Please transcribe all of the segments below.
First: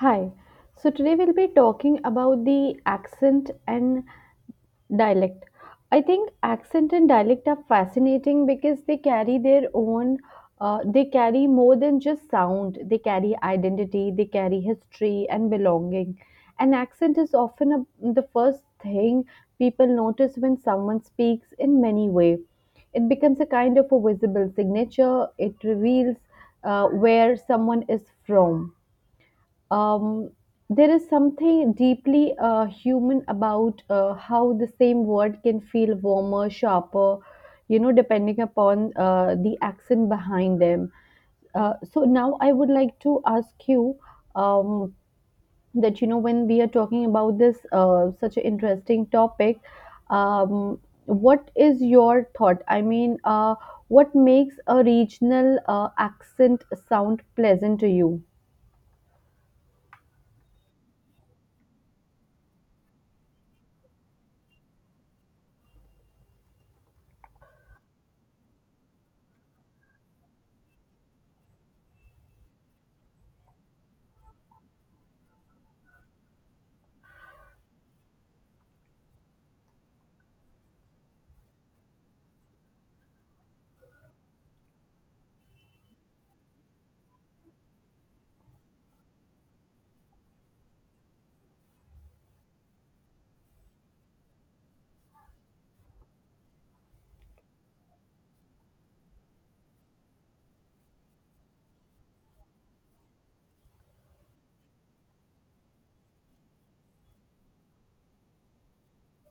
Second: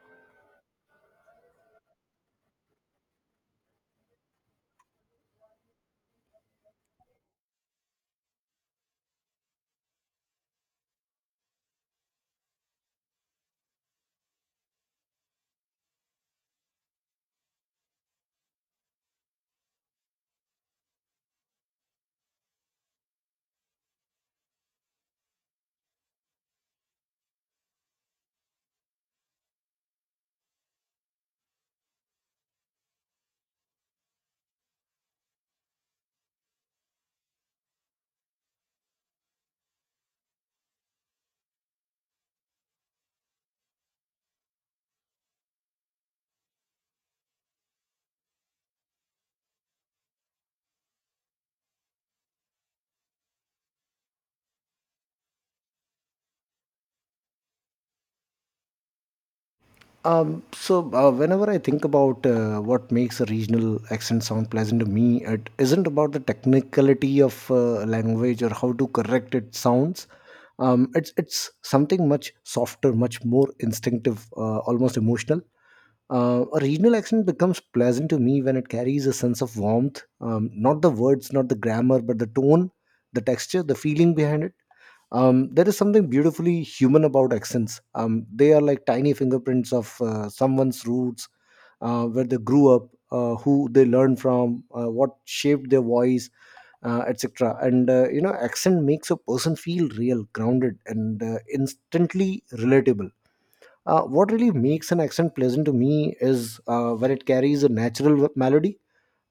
Hi. So today we'll be talking about the accent and dialect. I think accent and dialect are fascinating because they carry their own, they carry more than just sound. They carry identity, they carry history and belonging. An accent is often the first thing people notice when someone speaks in many ways. It becomes a kind of a visible signature. It reveals where someone is from um, there is something deeply human about how the same word can feel warmer, sharper, depending upon the accent behind them. So now I would like to ask you, um, that you know, when we are talking about this such an interesting topic, um, what is your thought? What makes a regional accent sound pleasant to you? Whenever I think about what makes a regional accent sound pleasant to me, it isn't about the technicality of language or how to correct its sounds. It's something much softer, much more instinctive, almost emotional. A regional accent becomes pleasant to me when it carries a sense of warmth, not the words, not the grammar, but the tone, the texture, the feeling behind it. There is something beautifully human about accents. They are like tiny fingerprints of someone's roots, where they grew up, who they learned from, what shaped their voice, etc. And accent makes a person feel real, grounded, and instantly relatable. What really makes an accent pleasant to me is when it carries a natural melody.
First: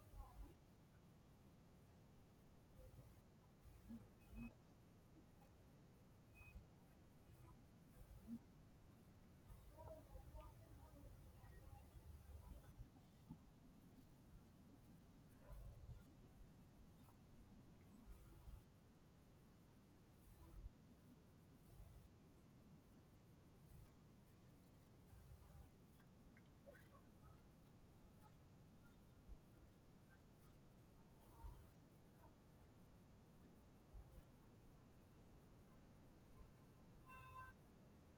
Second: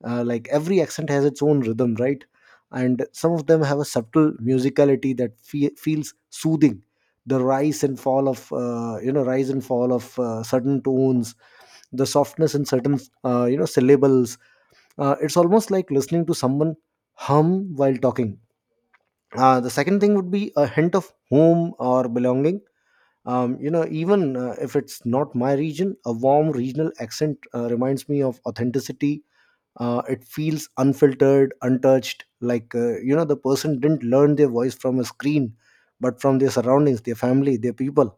Like every accent has its own rhythm, right? And some of them have a subtle musicality that feels soothing. The rise and fall of certain tones, the softness in certain syllables. It's almost like listening to someone hum while talking. The second thing would be a hint of home or belonging. Even if it's not my region, a warm regional accent reminds me of authenticity. It feels unfiltered, untouched, like the person didn't learn their voice from a screen but from their surroundings, their family, their people.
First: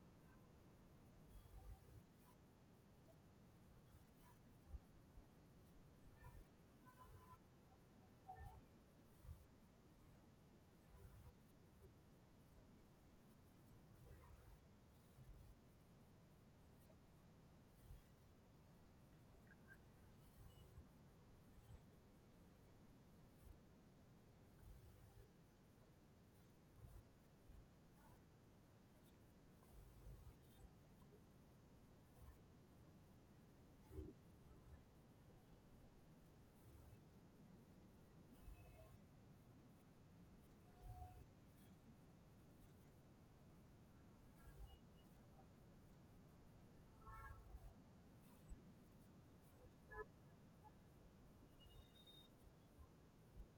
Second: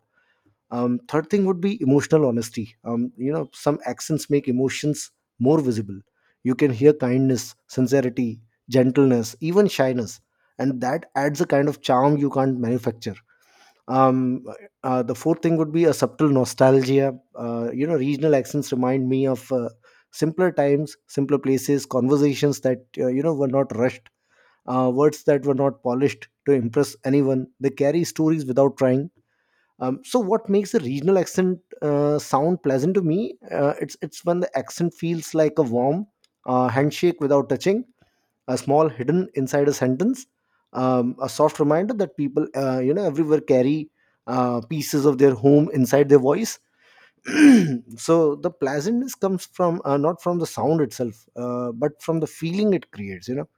Third thing would be emotional honesty. Some accents make emotions more visible. You can hear kindness, sincerity, gentleness, even shyness, and that adds a kind of charm you can't manufacture. Um uh, the fourth thing would be a subtle nostalgia. Regional accents remind me of simpler times, simpler places, conversations that were not rushed, words that were not polished to impress anyone. They carry stories without trying. What makes a regional accent sound pleasant to me? It's when the accent feels like a warm handshake without touching, a small hidden inside a sentence, a soft reminder that people everywhere carry pieces of their home inside their voice. So the pleasantness comes from not from the sound itself, but from the feeling it creates. You know,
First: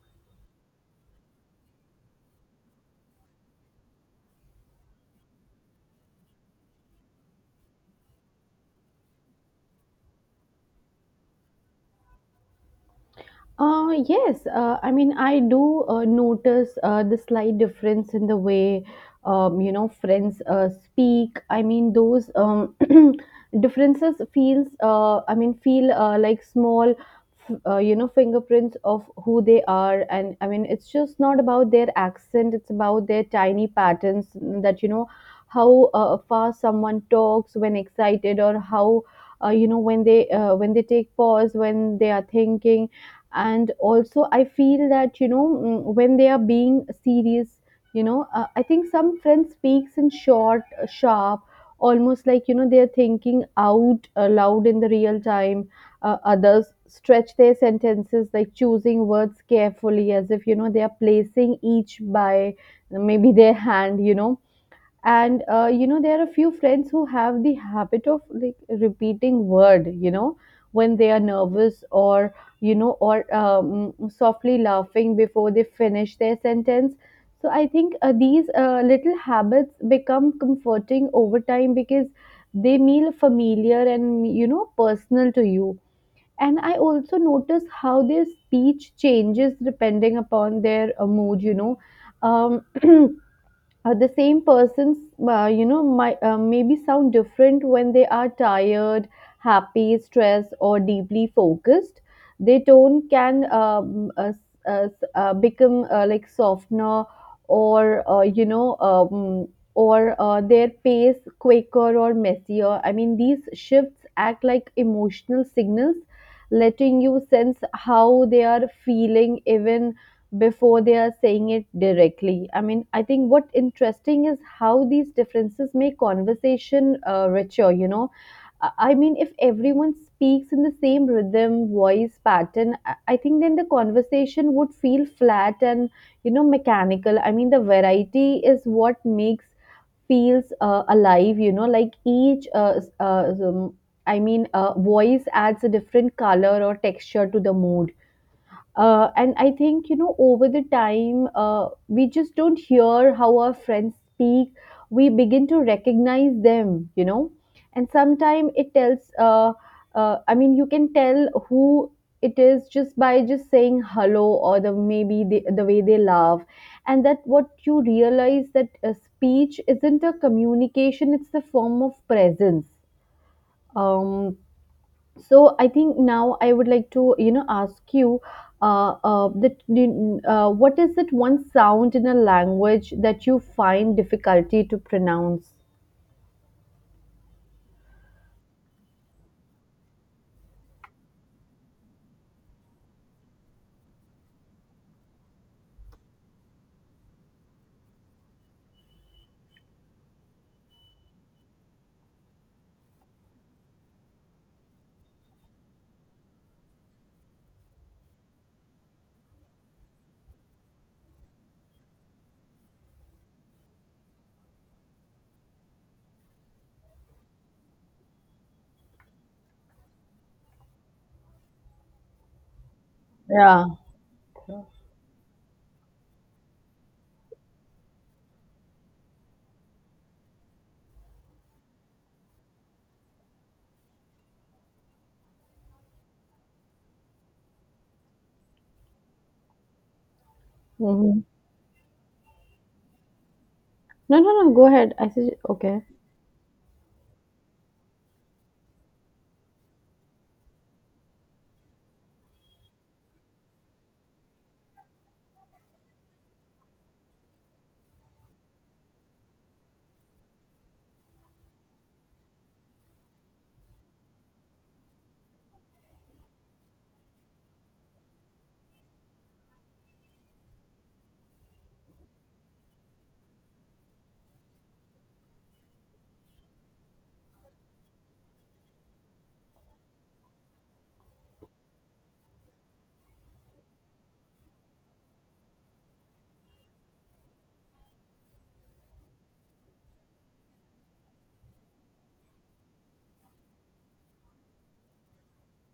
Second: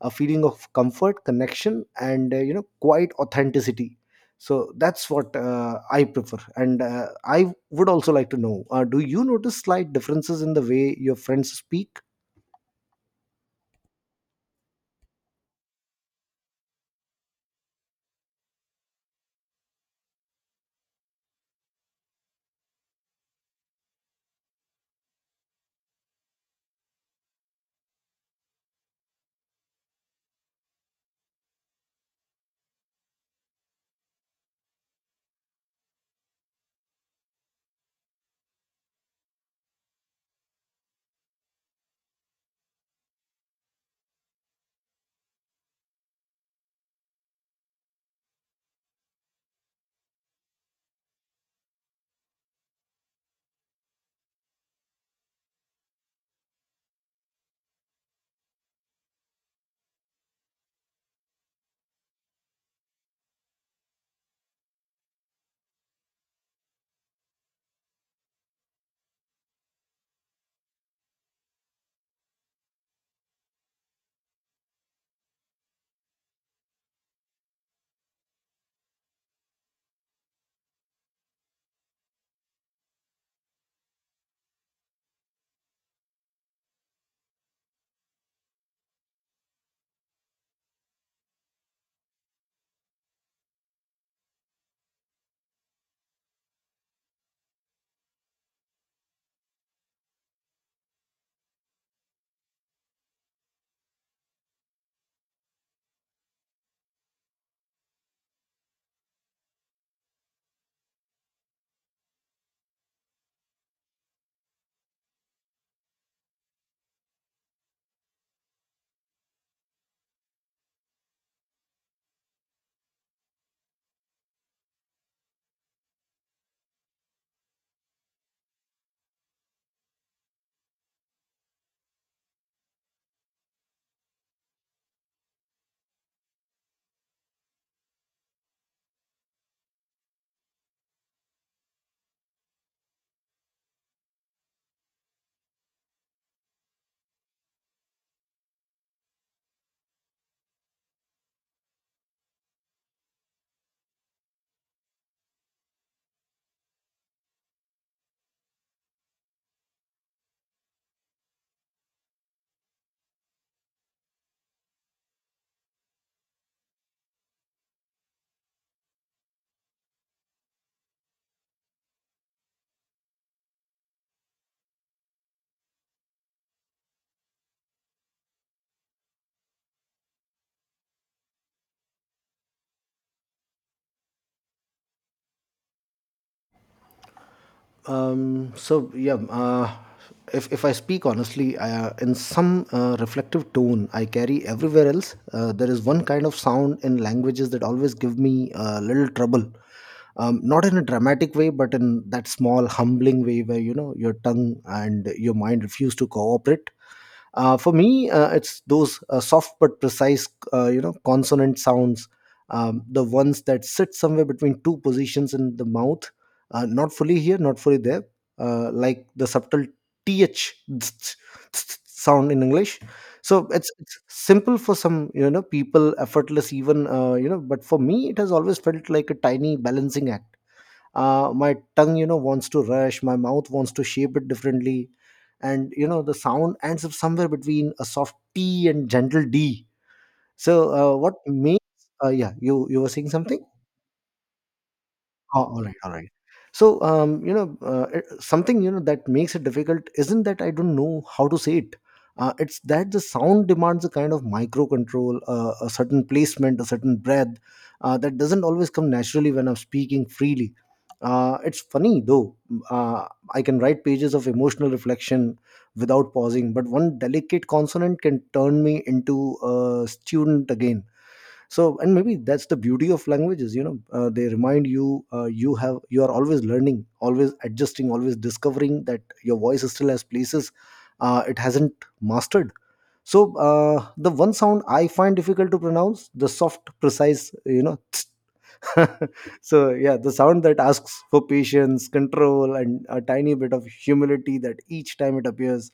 a feeling of comfort, connection, and quite authenticity. So that's what I prefer, and I would also like to know, do you notice slight differences in the way your friends speak? Yes, I do notice the slight difference in the way, friends speak. I mean, those differences feel like small, you know, fingerprints of who they are. And I mean, it's just not about their accent; it's about their tiny patterns, that you know, how fast someone talks when excited, or how, when they take pause, when they are thinking. And also I feel that, you know, when they are being serious, you know, I think some friends speaks in short, sharp, almost like, you know, they are thinking out loud in the real time. Others stretch their sentences like choosing words carefully, as if, you know, they are placing each by maybe their hand, you know. And there are a few friends who have the habit of like repeating word, you know, when they are nervous or, you know, or softly laughing before they finish their sentence. So I think these little habits become comforting over time because they feel familiar and, you know, personal to you. And I also notice how their speech changes depending upon their mood, you know. um, the same persons might maybe sound different when they are tired, happy, stressed or deeply focused. Their tone can become like softener, or, their pace quicker or messier. I mean, these shifts act like emotional signals, letting you sense how they are feeling even before they are saying it directly. I mean, I think what interesting is how these differences make conversation richer, you know. I mean, if everyone speaks in the same rhythm, voice pattern, I think then the conversation would feel flat and, you know, mechanical. I mean, the variety is what makes feels alive, you know, like each voice adds a different color or texture to the mood. And I think, you know, over the time, we just don't hear how our friends speak. We begin to recognize them, you know. And sometimes it tells, you can tell who it is just by just saying hello or the maybe the way they laugh. And that what you realize that speech isn't a communication, it's the form of presence. Um, so I think now I would like to, you know, ask you, what is that one sound in a language that you find difficulty to pronounce? Yeah, if I speak honestly, in some reflective tone I carry everywhere else, there is one kind of sound in languages that always give me a little trouble. Not in a dramatic way, but in that small, humbling way where you know your tongue and your mind refuse to cooperate. For me, it's those soft but precise, consonant sounds, the ones that sit somewhere between two positions in the mouth, not fully here, not fully there, like the subtle th sound in English. So Yeah. it's, it's simple for some, you know, people, effortless even, you know. But for me, it has always felt like a tiny balancing act. My tongue, you know, wants to rush, my mouth wants to shape it differently, and you know, the sound ends up somewhere between a soft t and gentle d. so what Hmm. makes yeah, you were saying something. No, no, no, go ahead, I said, Oh, all right, okay. all right. So, something, you know, that makes it difficult isn't that I don't know how to say it. It's that the sound demands a kind of micro control, a certain placement, a certain breath that doesn't always come naturally when I'm speaking freely. It's funny though. Uh, I can write pages of emotional reflection without pausing, but one delicate consonant can turn me into a student again. So and maybe that's the beauty of languages, you know, they remind you you have you are always learning, always adjusting, always discovering that your voice still has places it hasn't mastered. So the one sound I find difficult to pronounce, the soft precise, you know so yeah, the sound that asks for patience, control, and a tiny bit of humility that each time it appears.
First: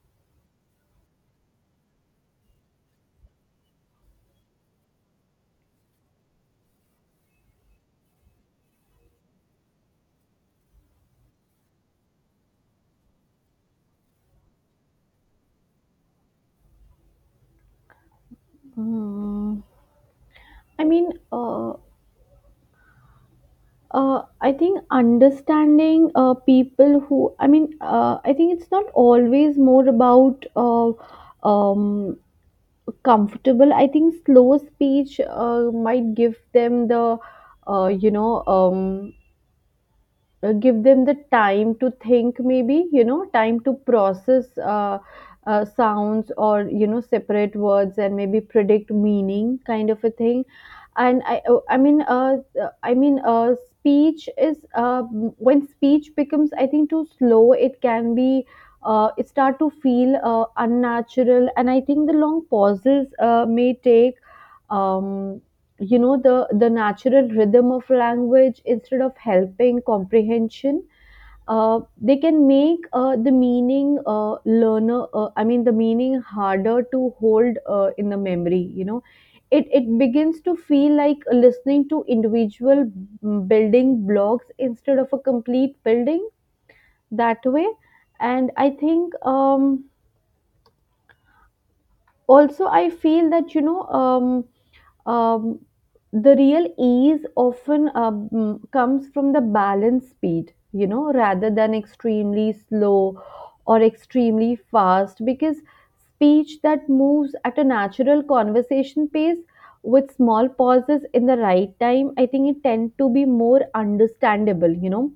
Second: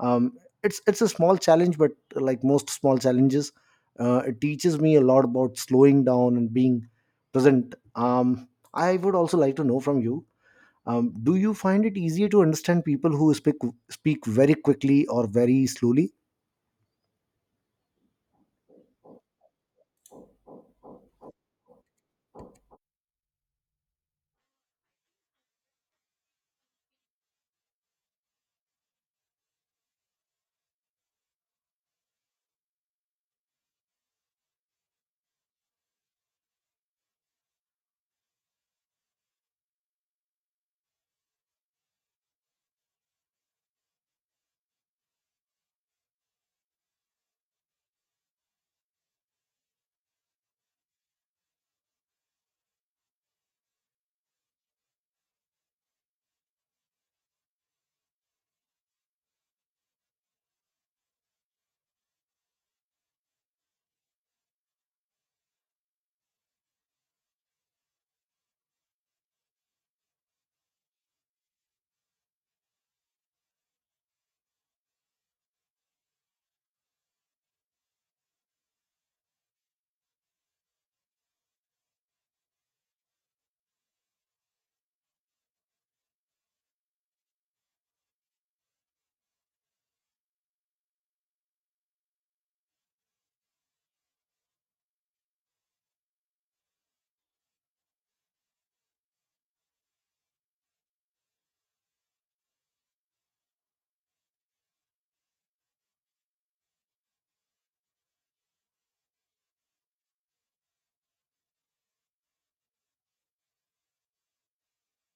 Um, it's it's a small challenge, but like most small challenges, it teaches me a lot about slowing down and being present. I would also like to know from you, do you find it easier to understand people who speak very quickly or very slowly? Mm, I mean, uh, I think understanding people who, I think it's not always more about, um, comfortable. I think slow speech might give them the, uh, you know um, give them the time to think, maybe, you know, time to process sounds, or, you know, separate words and maybe predict meaning, kind of a thing. And I mean speech is when speech becomes, I think, too slow, it can be it start to feel unnatural. And I think the long pauses may take um, you know, the natural rhythm of language instead of helping comprehension. They can make the meaning learner I mean the meaning harder to hold in the memory, you know. It begins to feel like listening to individual, building blocks instead of a complete building, that way. And I think, also I feel that, you know, um, the real ease often comes from the balanced speed, you know, rather than extremely slow or extremely fast, because speech that moves at a natural conversation pace with small pauses in the right time, I think it tend to be more understandable, you know.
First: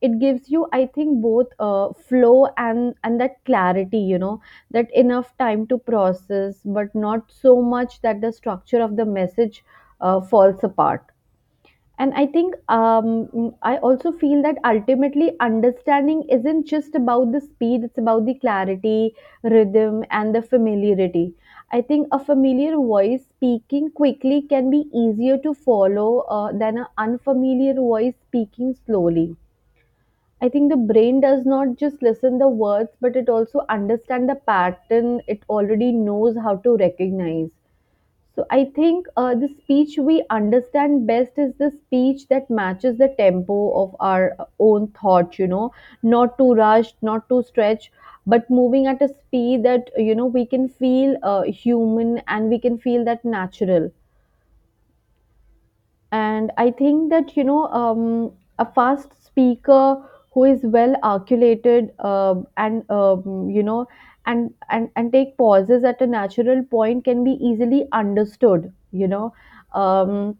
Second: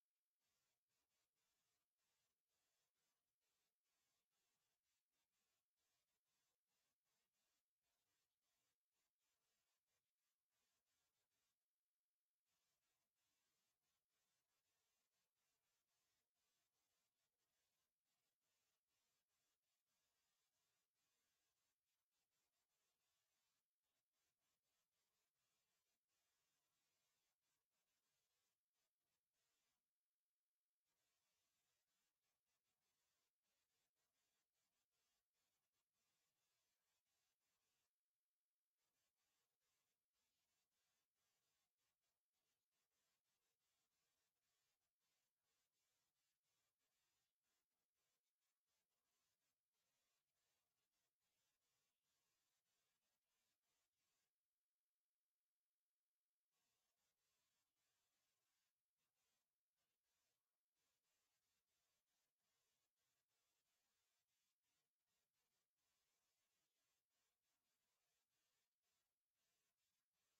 It gives you, I think, both flow and that clarity, you know, that enough time to process, but not so much that the structure of the message falls apart. And I think, I also feel that ultimately understanding isn't just about the speed, it's about the clarity, rhythm, and the familiarity. I think a familiar voice speaking quickly can be easier to follow than an unfamiliar voice speaking slowly. I think the brain does not just listen the words, but it also understand the pattern. It already knows how to recognize. So I think the speech we understand best is the speech that matches the tempo of our own thoughts. You know, not too rushed, not too stretched, but moving at a speed that, you know, we can feel human and we can feel that natural. And I think that, you know, a fast speaker who is well articulated, and, and take pauses at a natural point can be easily understood, you know. Um,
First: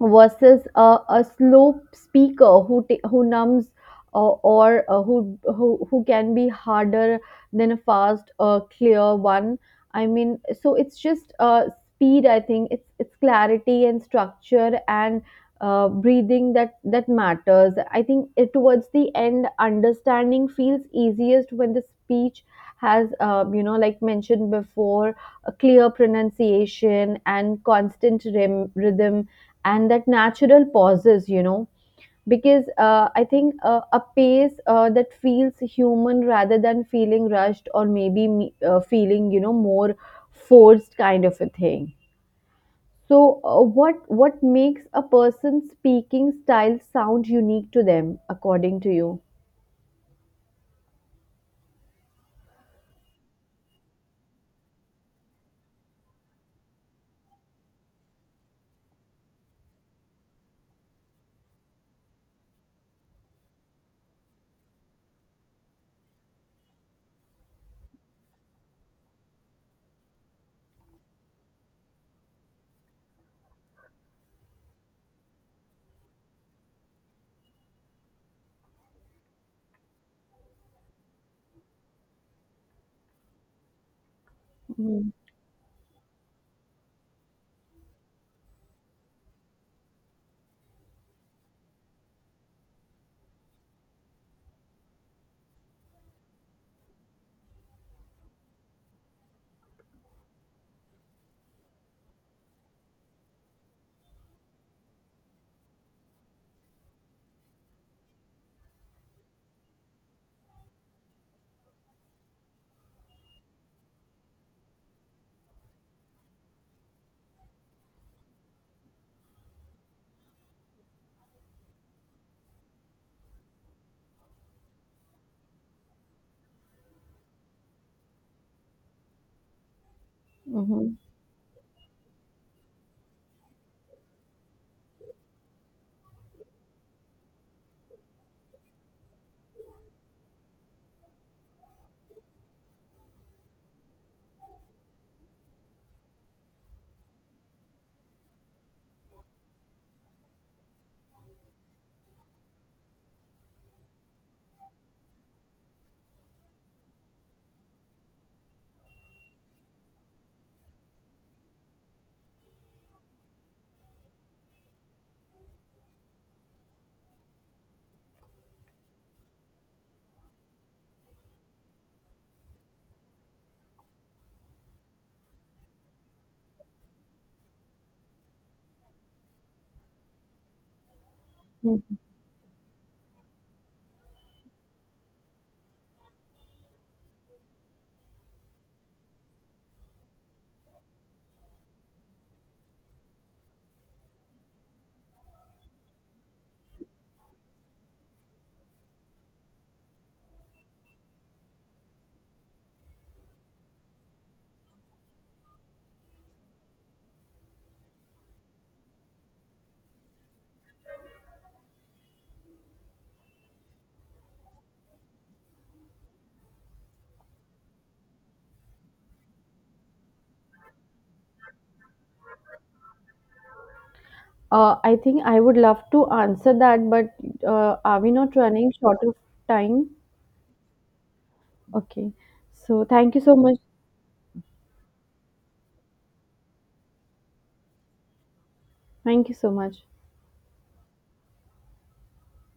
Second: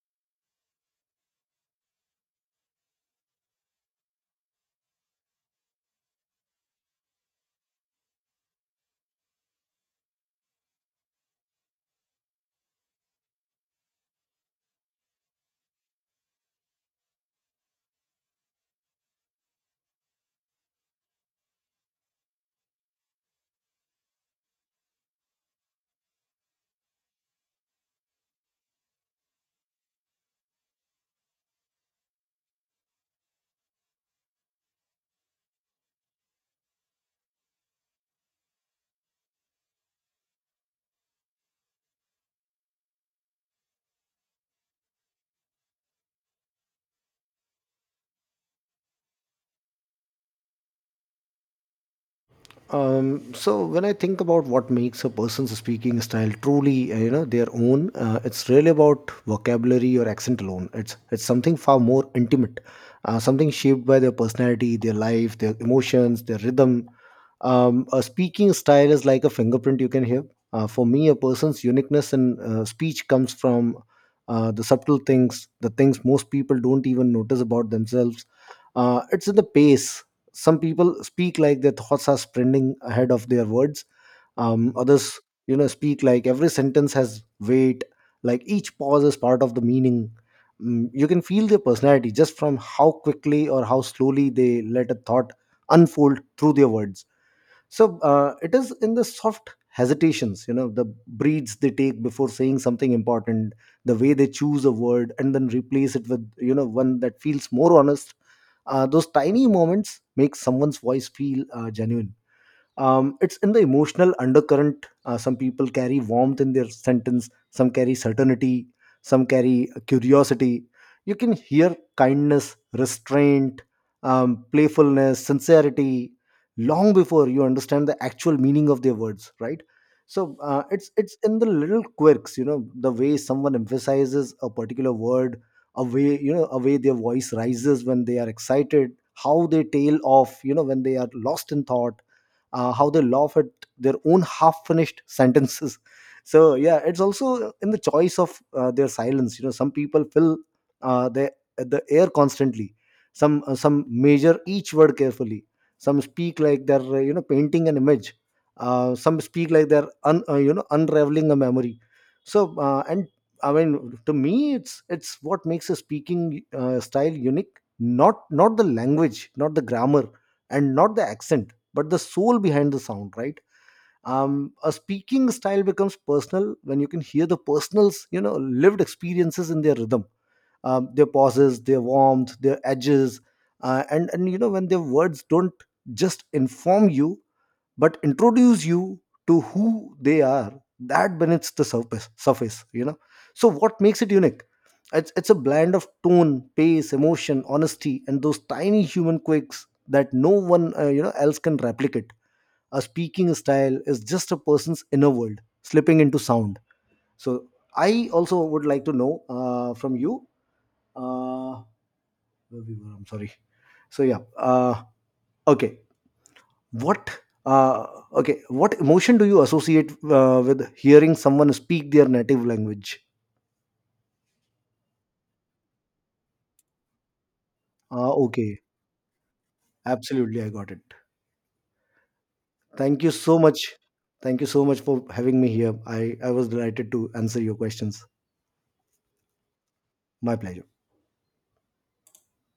Versus a slow speaker who who numbs, uh, or who can be harder than a fast, clear one. I mean, so it's just speed, I think it's clarity and structure and breathing that matters. I think it, towards the end, understanding feels easiest when the speech has you know, like mentioned before, a clear pronunciation and constant rhythm and that natural pauses, you know. Because I think a pace that feels human, rather than feeling rushed, or maybe feeling, you know, more forced, kind of a thing. So what what makes a person's speaking style sound unique to them, according to you? When I think about what makes a person's speaking style truly, their own, it's really about vocabulary or accent alone. It's something far more intimate, something shaped by their personality, their life, their emotions, their rhythm. A speaking style is like a fingerprint you can hear. For me, a person's uniqueness in speech comes from the subtle things, the things most people don't even notice about themselves. It's in the pace. Some people speak like their thoughts are sprinting ahead of their words. Mhm. Others, you know, speak like every sentence has weight, like each pause is part of the meaning. Mm, you can feel their personality just from how quickly or how slowly they let a thought unfold through their words. So it is in the soft hesitations, you know, the breaths they take before saying something important, the way they choose a word and then replace it with, you know, one that feels more honest. Those tiny moments make someone's voice feel genuine. It's in the emotional undercurrent. Some people carry warmth in their sentence, some carry certainty, some carry curiosity. You can hear kindness, restraint, playfulness, sincerity, long before you understand the actual meaning of their words, right? so uh, it's Mhm. it's in the little quirks, you know, the way someone emphasizes a particular word, a way their voice rises when they are excited, how they tail off, you know, when they are lost in thought, how they laugh at their own half-finished sentences. So yeah, it's also in the choice of their silence. You know, some people fill the air constantly. Some measure each word carefully. Some speak like they're painting an image. Some speak like they're un, you know unraveling a memory. So and I mean, to me, it's what makes a speaking style unique. Not the language, not the grammar, and not the accent, but the soul behind the sound, right? A speaking style becomes personal when you can hear the personals, you know, lived experiences in their rhythm, their pauses, their Mhm. warmth, their edges, and when their words don't just inform you but introduce you to who they are, that beneath the surface, you know. So what makes it unique? It's a blend of tone, pace, emotion, honesty, and those tiny human quirks that no one else can replicate. A speaking style is just a person's inner world slipping into sound. So I also would like to know from you uh, where we were, I'm sorry. So yeah, okay, what uh, okay, what emotion do you associate with hearing someone speak their native language? I think I would love to answer that, but are we not okay, running short of time? absolutely, I got it. Okay. So Thank you thank you so so much. much. Thank you so much for having me here. I was delighted to answer your questions. Thank you so much. My pleasure.